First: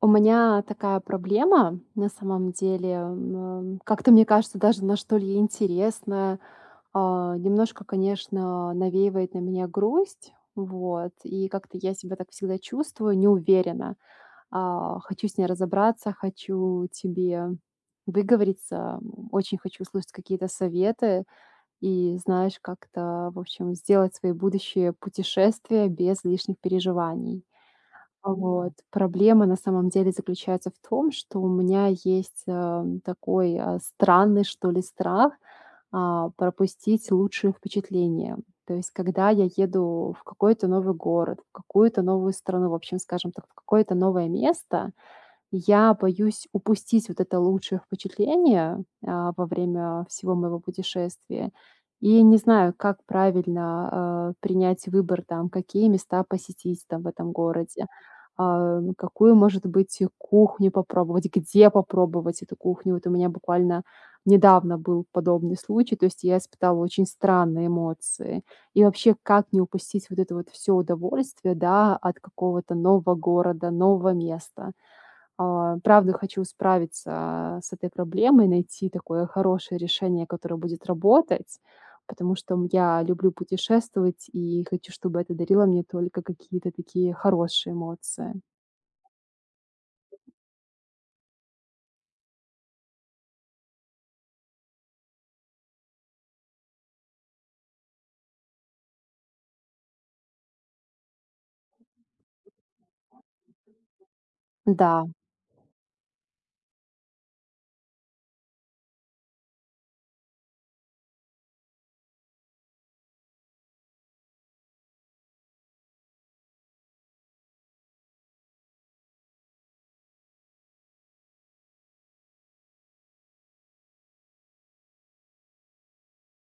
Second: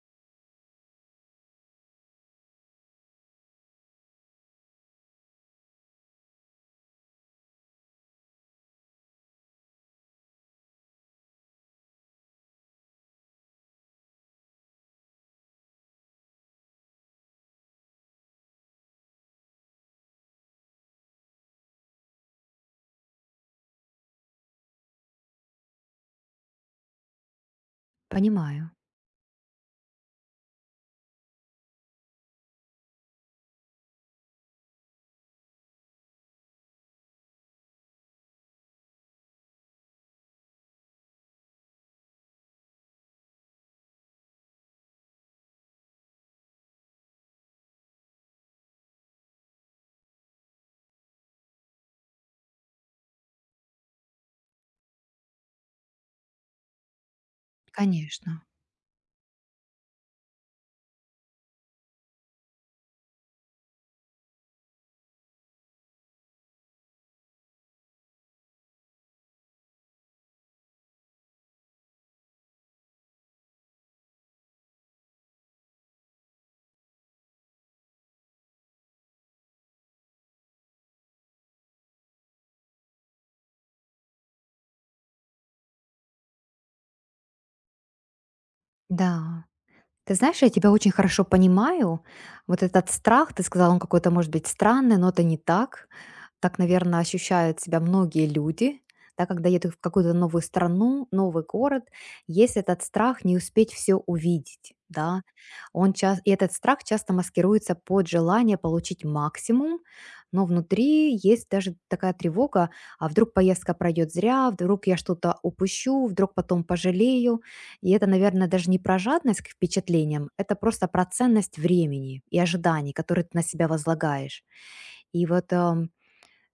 У меня такая проблема, на самом деле, как-то, мне кажется, даже на что ли интересно. Немножко, конечно, навеивает на меня грусть, вот, и как-то я себя так всегда чувствую, не уверена. Хочу с ней разобраться, хочу тебе выговориться, очень хочу услышать какие-то советы и, знаешь, как-то, в общем, сделать свои будущие путешествия без лишних переживаний. Понимаю, Вот. Проблема на самом деле заключается в том, что у меня есть, такой, странный, что ли, страх, пропустить лучшие впечатления. То есть, когда я еду в какой-то новый город, в какую-то новую страну, в общем, скажем так, в какое-то новое место, я боюсь упустить вот это лучшее впечатление, во время всего моего путешествия. И не знаю, как правильно, принять выбор, там, какие места посетить, там, в этом городе, конечно. Какую, может быть, кухню попробовать, где попробовать эту кухню. Вот у меня буквально недавно был подобный случай, то есть я испытала очень странные эмоции. И вообще, как не упустить вот это вот все удовольствие, да, от какого-то нового города, нового места? Правда, хочу справиться с этой проблемой, найти такое хорошее решение, которое будет работать, потому что я люблю путешествовать и хочу, чтобы это дарило мне только какие-то такие хорошие эмоции. Да. Ты знаешь, я тебя очень хорошо понимаю. Вот этот страх, ты сказал, он какой-то может быть странный, но это не так. Так, наверное, ощущают себя многие люди, да, когда едут в какую-то новую страну, новый город, есть этот страх не успеть все увидеть, Да. да. Он часто, и этот страх часто маскируется под желание получить максимум, но внутри есть даже такая тревога, а вдруг поездка пройдет зря, вдруг я что-то упущу, вдруг потом пожалею. И это, наверное, даже не про жадность к впечатлениям, это просто про ценность времени и ожиданий, которые ты на себя возлагаешь. И вот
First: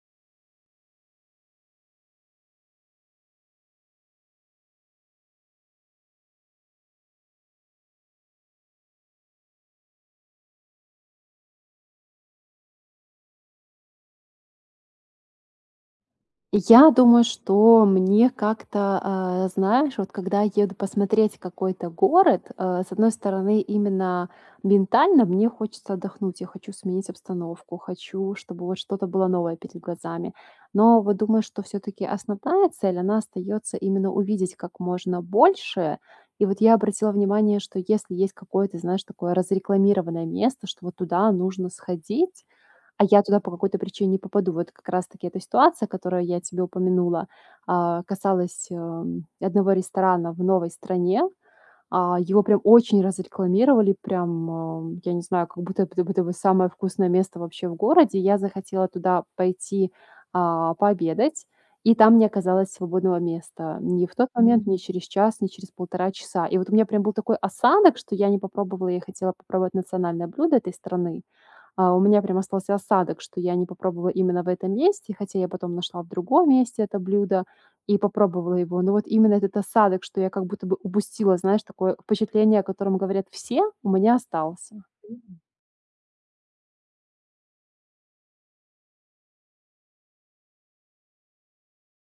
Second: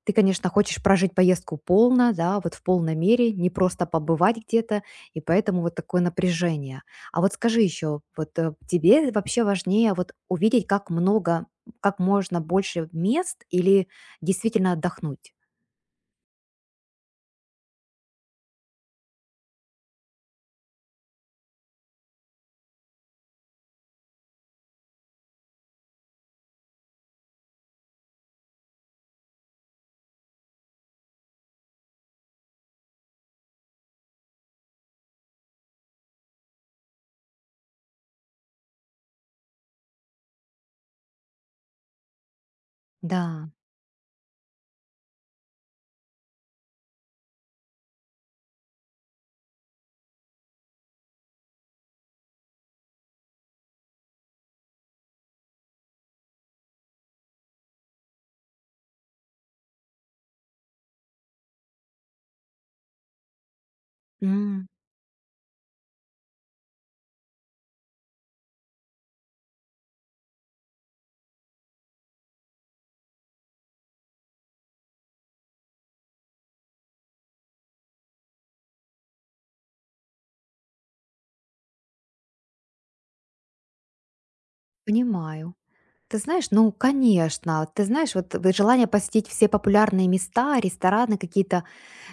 ты, конечно, хочешь прожить поездку полно, да, вот в полной мере, не просто побывать где-то, и поэтому вот такое напряжение. А вот скажи еще, вот тебе вообще важнее вот увидеть, как много, как можно больше мест или действительно отдохнуть? Я думаю, что мне как-то, знаешь, вот когда еду посмотреть какой-то город, с одной стороны, именно ментально мне хочется отдохнуть, я хочу сменить обстановку, хочу, чтобы вот что-то было новое перед глазами. Но вот думаю, что все-таки основная цель, она остается именно увидеть как можно больше. И вот я обратила внимание, что если есть какое-то, знаешь, такое разрекламированное место, что вот туда нужно сходить, а я туда Да, по какой-то причине не попаду. Вот как раз таки эта ситуация, которую я тебе упомянула, касалась, одного ресторана в новой стране. Его прям очень разрекламировали, прям, я не знаю, как будто это будто бы самое вкусное место вообще в городе. Я захотела туда пойти, пообедать, и там не оказалось свободного места ни в тот М, момент, ни через час, ни через полтора часа. И вот у меня прям был такой осадок, что я не попробовала, я хотела попробовать национальное блюдо этой страны. У меня прям остался осадок, что я не попробовала именно в этом месте, хотя я потом нашла в другом месте это блюдо и попробовала его. Но вот именно этот осадок, что я как будто бы упустила, знаешь, такое впечатление, о котором говорят все, у меня остался. понимаю. Ты знаешь, ну, конечно. Ты знаешь, вот в желание посетить все популярные места, рестораны, какие-то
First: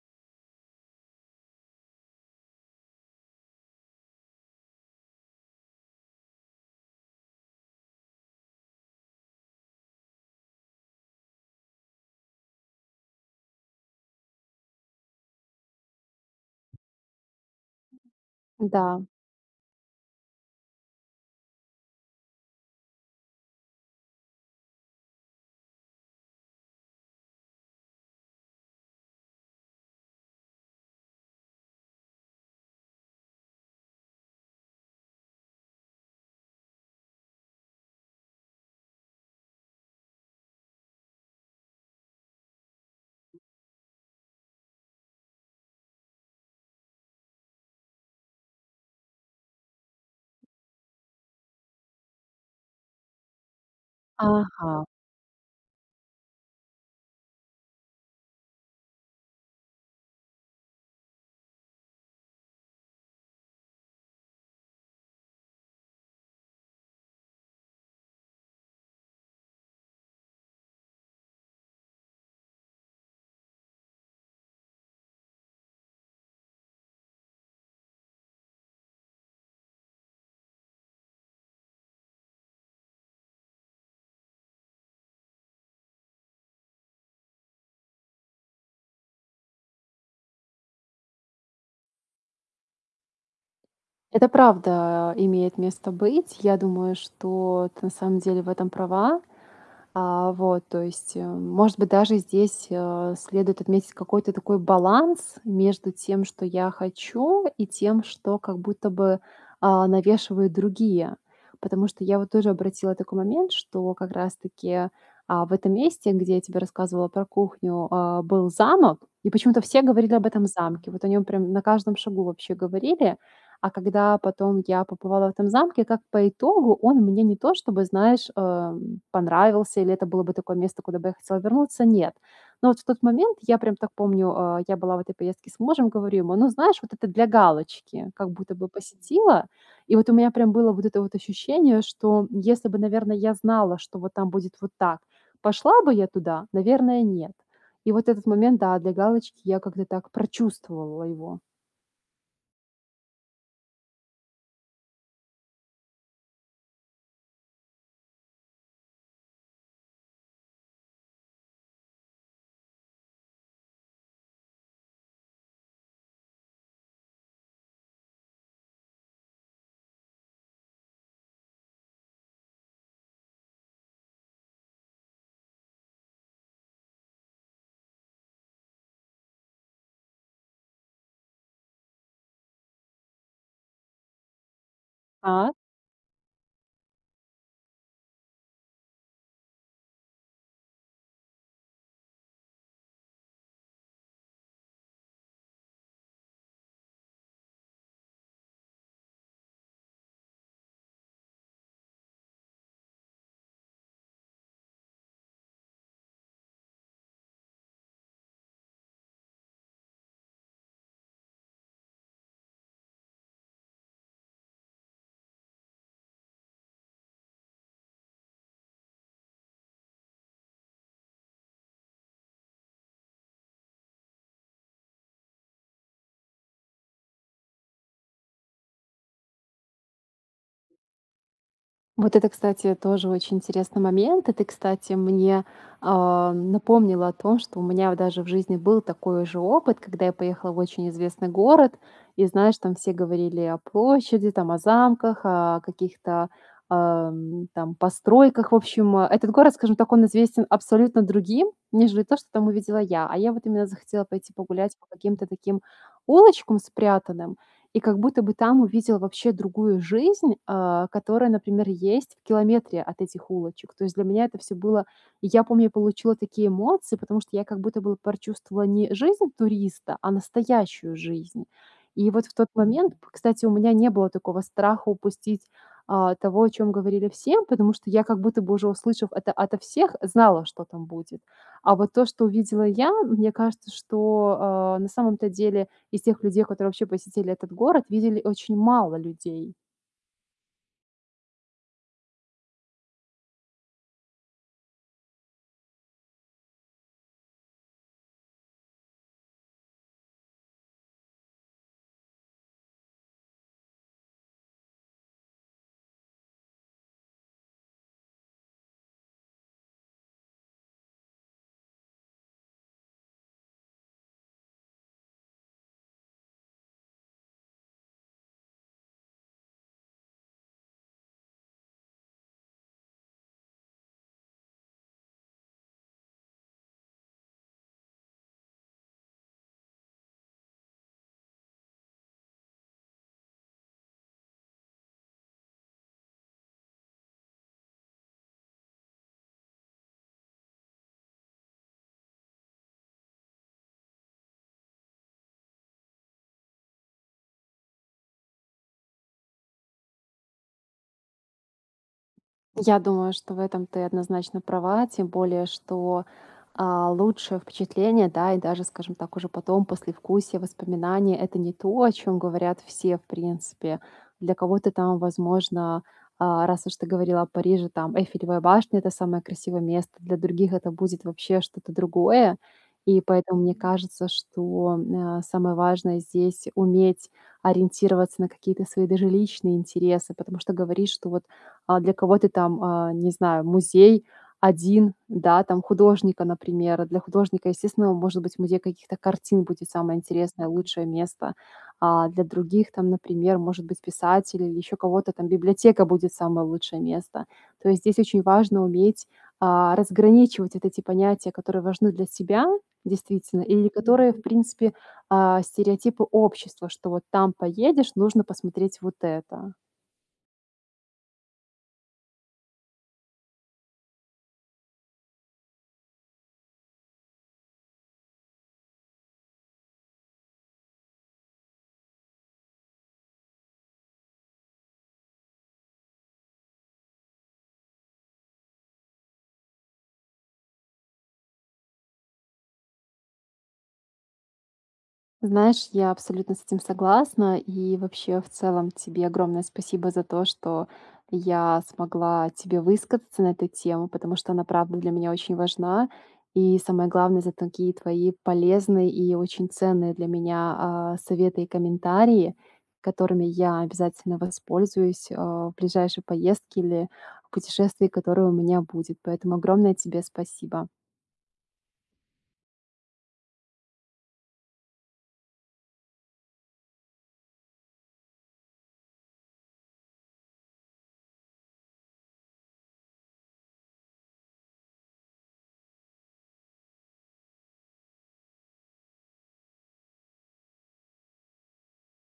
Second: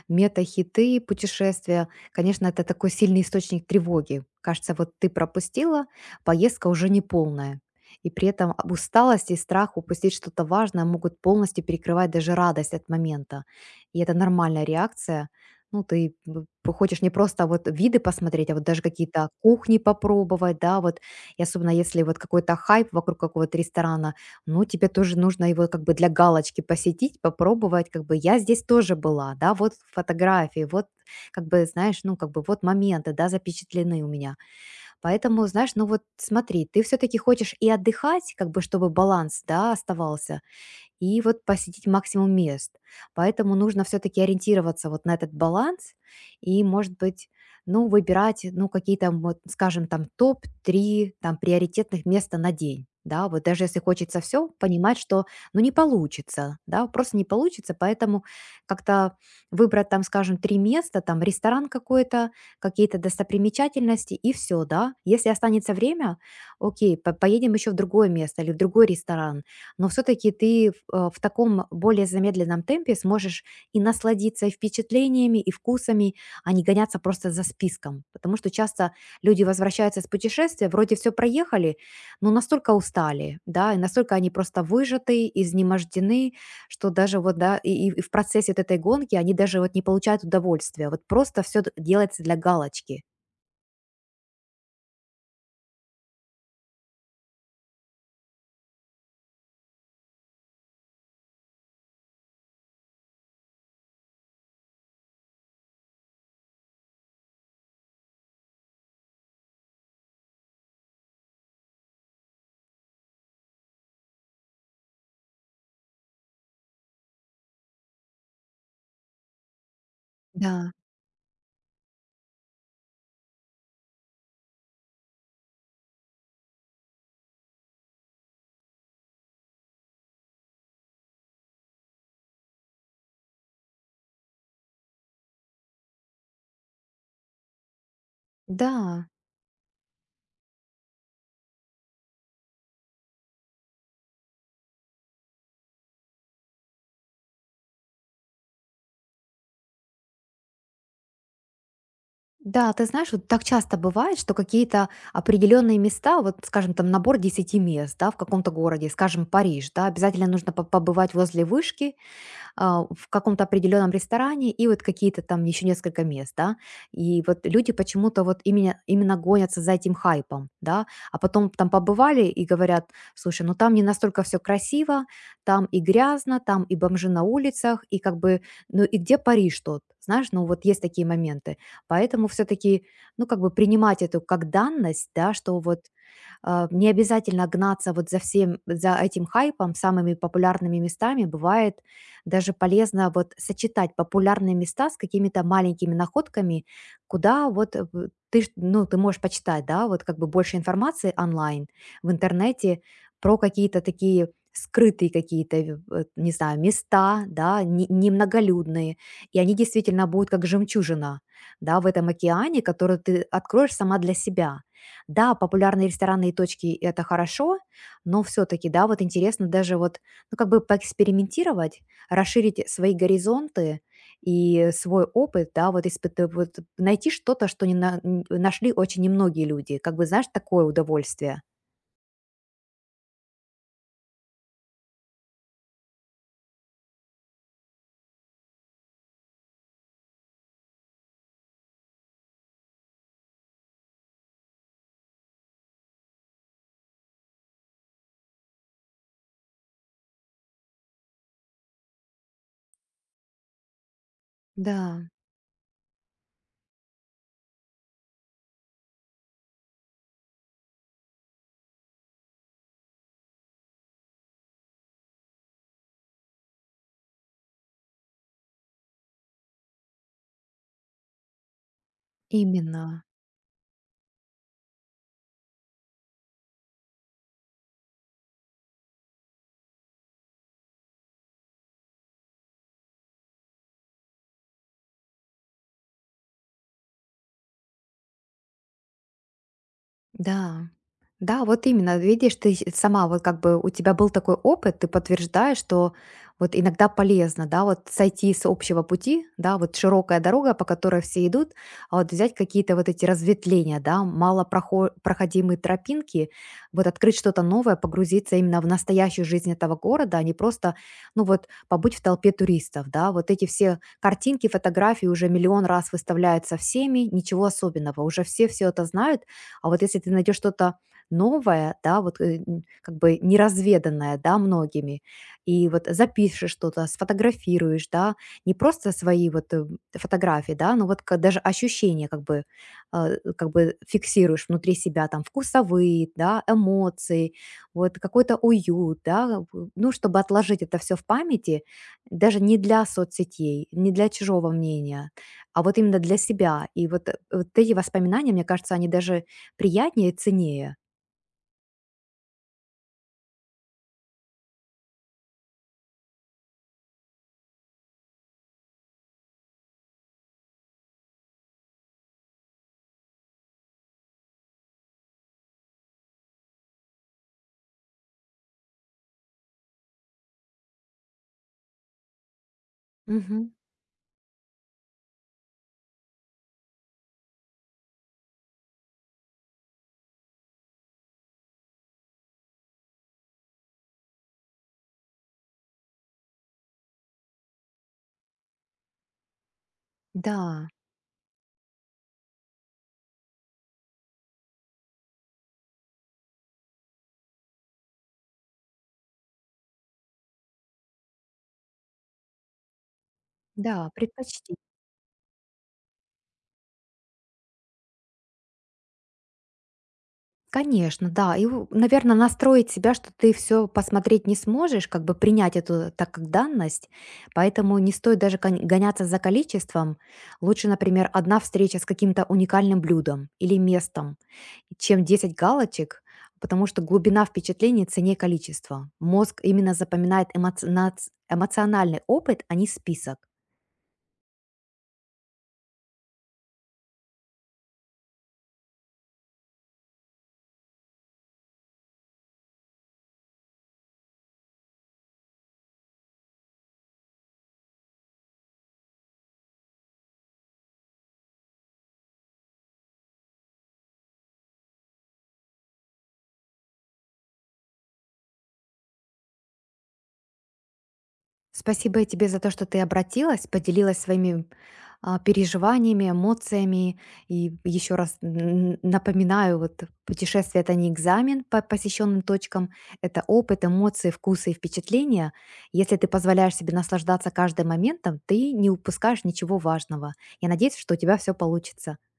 мета-хиты, путешествия, конечно, это такой сильный источник тревоги. Кажется, вот ты пропустила, поездка уже не полная. И при этом усталость и страх упустить что-то важное могут полностью перекрывать даже радость от момента. И это нормальная реакция. Ну, ты хочешь не просто вот виды посмотреть, а вот даже Да. какие-то кухни попробовать, да, вот и особенно если вот какой-то хайп вокруг какого-то ресторана, ну, тебе тоже нужно его как бы для галочки посетить, попробовать, как бы я здесь тоже была, да, вот фотографии, вот как бы, знаешь, ну, как бы вот моменты, да, запечатлены у меня. Поэтому, знаешь, ну вот смотри, ты все-таки хочешь и отдыхать, как бы, чтобы баланс, да, оставался, и вот посетить максимум мест. Поэтому нужно все-таки ориентироваться вот на этот баланс и, может быть, ну, выбирать, ну, какие-то, вот, скажем, там топ-3, там приоритетных места на день. Да, вот даже если хочется все, Ага. понимать, что, ну, не получится, да, просто не получится, поэтому как-то выбрать там, скажем, три места, там ресторан какой-то, какие-то достопримечательности и все, да. Если останется время, окей, поедем еще в другое место или в другой ресторан, но все-таки ты в, в таком более замедленном темпе сможешь и насладиться и впечатлениями, и вкусами, а не гоняться просто за списком. Потому что часто люди возвращаются с путешествия, вроде все проехали, но настолько устали, да, и настолько они просто выжаты, изнемождены, что даже вот, да, и в процессе вот этой гонки они даже вот не получают удовольствия. Вот просто все делается для галочки. Это правда имеет место быть. Я думаю, что ты на самом деле в этом права. Вот, то есть, может быть, даже здесь, следует отметить какой-то такой баланс между тем, что я хочу, и тем, что как будто бы, навешивают другие. Потому что я вот тоже обратила такой момент, что как раз-таки, в этом месте, где я тебе рассказывала про кухню, был замок, и почему-то все говорили об этом Да. замке. Вот о нем прям на каждом шагу вообще говорили. А когда потом я побывала в этом замке, как по итогу он мне не то чтобы, знаешь, понравился или это было бы такое место, куда бы я хотела вернуться? Нет. Но вот в тот момент я прям так помню, я была в этой поездке с мужем, говорю ему: "Ну, знаешь, вот это для галочки, как будто бы Да. посетила". И вот у меня прям было вот это вот ощущение, что если бы, наверное, я знала, что вот там будет вот так, пошла бы я туда? Наверное, нет. И вот этот момент, да, для галочки я как-то так прочувствовала его. Да, ты знаешь, вот так часто бывает, что какие-то определенные места, вот, скажем, там набор 10 мест, да, в каком-то городе, скажем, Париж, да, обязательно нужно побывать возле вышки в каком-то определенном ресторане и вот какие-то там еще несколько мест, да. И вот люди почему-то вот именно гонятся за этим хайпом, да, а потом там побывали и говорят, слушай, ну там не настолько все красиво, там и грязно, там и бомжи на улицах, и как бы, ну и где Париж тот? Знаешь, ну вот есть такие моменты. Поэтому все-таки, ну как бы принимать эту как данность, да, А? что вот не обязательно гнаться вот за всем за этим хайпом, самыми популярными местами. Бывает даже полезно вот сочетать популярные места с какими-то маленькими находками, куда вот ты, ну, ты можешь почитать, да, вот как бы больше информации онлайн, в интернете про какие-то такие скрытые какие-то, не знаю, места, да, немноголюдные, и они действительно будут как жемчужина, да, в этом океане, который ты откроешь сама для себя. Да, популярные ресторанные точки - это хорошо, но все таки да, вот интересно даже вот, ну, как бы поэкспериментировать, расширить свои горизонты и свой опыт, да, вот испыта вот найти что-то, что не на н нашли очень немногие люди. Как бы, знаешь, такое удовольствие. Вот это, кстати, тоже очень интересный момент. И ты, кстати, мне напомнила о том, что у меня даже в жизни был такой же опыт, когда я поехала в очень известный город, и, знаешь, там все говорили о площади, там о замках, о каких-то там постройках. В общем, этот город, скажем так, он известен абсолютно другим, нежели то, что там увидела я. А я вот именно захотела пойти погулять по Да, каким-то таким улочкам спрятанным, и как будто бы там увидел вообще другую жизнь, которая, например, есть в километре от этих улочек. То есть для меня это все было и я помню, я получила такие эмоции, потому что я как будто бы прочувствовала не жизнь туриста, а настоящую жизнь. И вот в тот момент, именно, п кстати, у меня не было такого страха упустить, того, о чем говорили все, потому что я как будто бы уже, услышав это ото всех, знала, что там будет. А вот то, что увидела я, мне кажется, что, на самом-то деле из тех людей, которые вообще посетили этот город, видели очень мало людей. да. Да, вот именно. Видишь, ты сама вот как бы у тебя был такой опыт, ты подтверждаешь, что вот иногда полезно, да, вот сойти с общего пути, да, вот широкая дорога, по которой все идут, а вот взять какие-то вот эти разветвления, да, малопроходимые тропинки, вот открыть что-то новое, погрузиться именно в настоящую жизнь этого города, а не просто, ну вот, побыть в толпе туристов, да, вот эти все картинки, фотографии уже миллион раз выставляются всеми, ничего особенного, уже все это знают, а вот если ты найдешь что-то новое, да, вот как бы неразведанное, да, многими. И вот запишешь что-то, сфотографируешь, да, не просто свои вот фотографии, да, но вот даже ощущения как бы, как бы фиксируешь внутри себя, там, вкусовые, да, эмоции, вот какой-то уют, да, ну, чтобы отложить это все в памяти, даже не для соцсетей, не для чужого мнения, а вот именно для себя. И вот, вот эти воспоминания, мне кажется, они даже приятнее и ценнее. Я думаю, что в этом ты однозначно права, тем более, что лучшее впечатление, да, и даже, скажем так, уже потом, послевкусие, воспоминания, это не то, о чем говорят все, в принципе. Для кого-то там, возможно, раз уж ты говорила о Париже, там Эйфелевая башня– это самое красивое место, для других это будет вообще что-то другое. И поэтому Мгм. мне кажется, что самое важное здесь уметь ориентироваться на какие-то свои даже личные интересы, потому что говоришь, что вот для кого-то там, не знаю, музей один, да, там художника, например. Для художника, естественно, может быть, музей каких-то картин будет самое интересное, Да, лучшее место. А для других, там, например, может быть, писатель или еще кого-то, там, библиотека будет самое лучшее место. То есть здесь очень важно уметь, разграничивать вот эти понятия, которые важны для себя действительно, или да, которые, в предпочти. принципе, стереотипы общества, что вот там поедешь, нужно посмотреть вот это. Конечно, да. И, наверное, настроить себя, что ты все посмотреть не сможешь, как бы принять эту так как данность. Поэтому не стоит даже гоняться за количеством. Лучше, например, одна встреча с каким-то уникальным блюдом или местом, чем 10 галочек, потому что глубина впечатлений цене количества. Мозг именно запоминает эмоциональный опыт, а не список. Знаешь, я абсолютно с этим согласна. И вообще, в целом, тебе огромное спасибо за то, что я смогла тебе высказаться на эту тему, потому что она, правда, для меня очень важна. И самое главное, за такие твои полезные и очень ценные для меня советы и комментарии, которыми я обязательно воспользуюсь в ближайшей поездке или путешествии, которое у меня будет. Поэтому огромное тебе спасибо. Спасибо и тебе за то, что ты обратилась, поделилась своими переживаниями, эмоциями. И еще раз напоминаю, вот путешествие – это не экзамен по посещенным точкам, это опыт, эмоции, вкусы и впечатления. Если ты позволяешь себе наслаждаться каждым моментом, ты не упускаешь ничего важного. Я надеюсь, что у тебя все получится.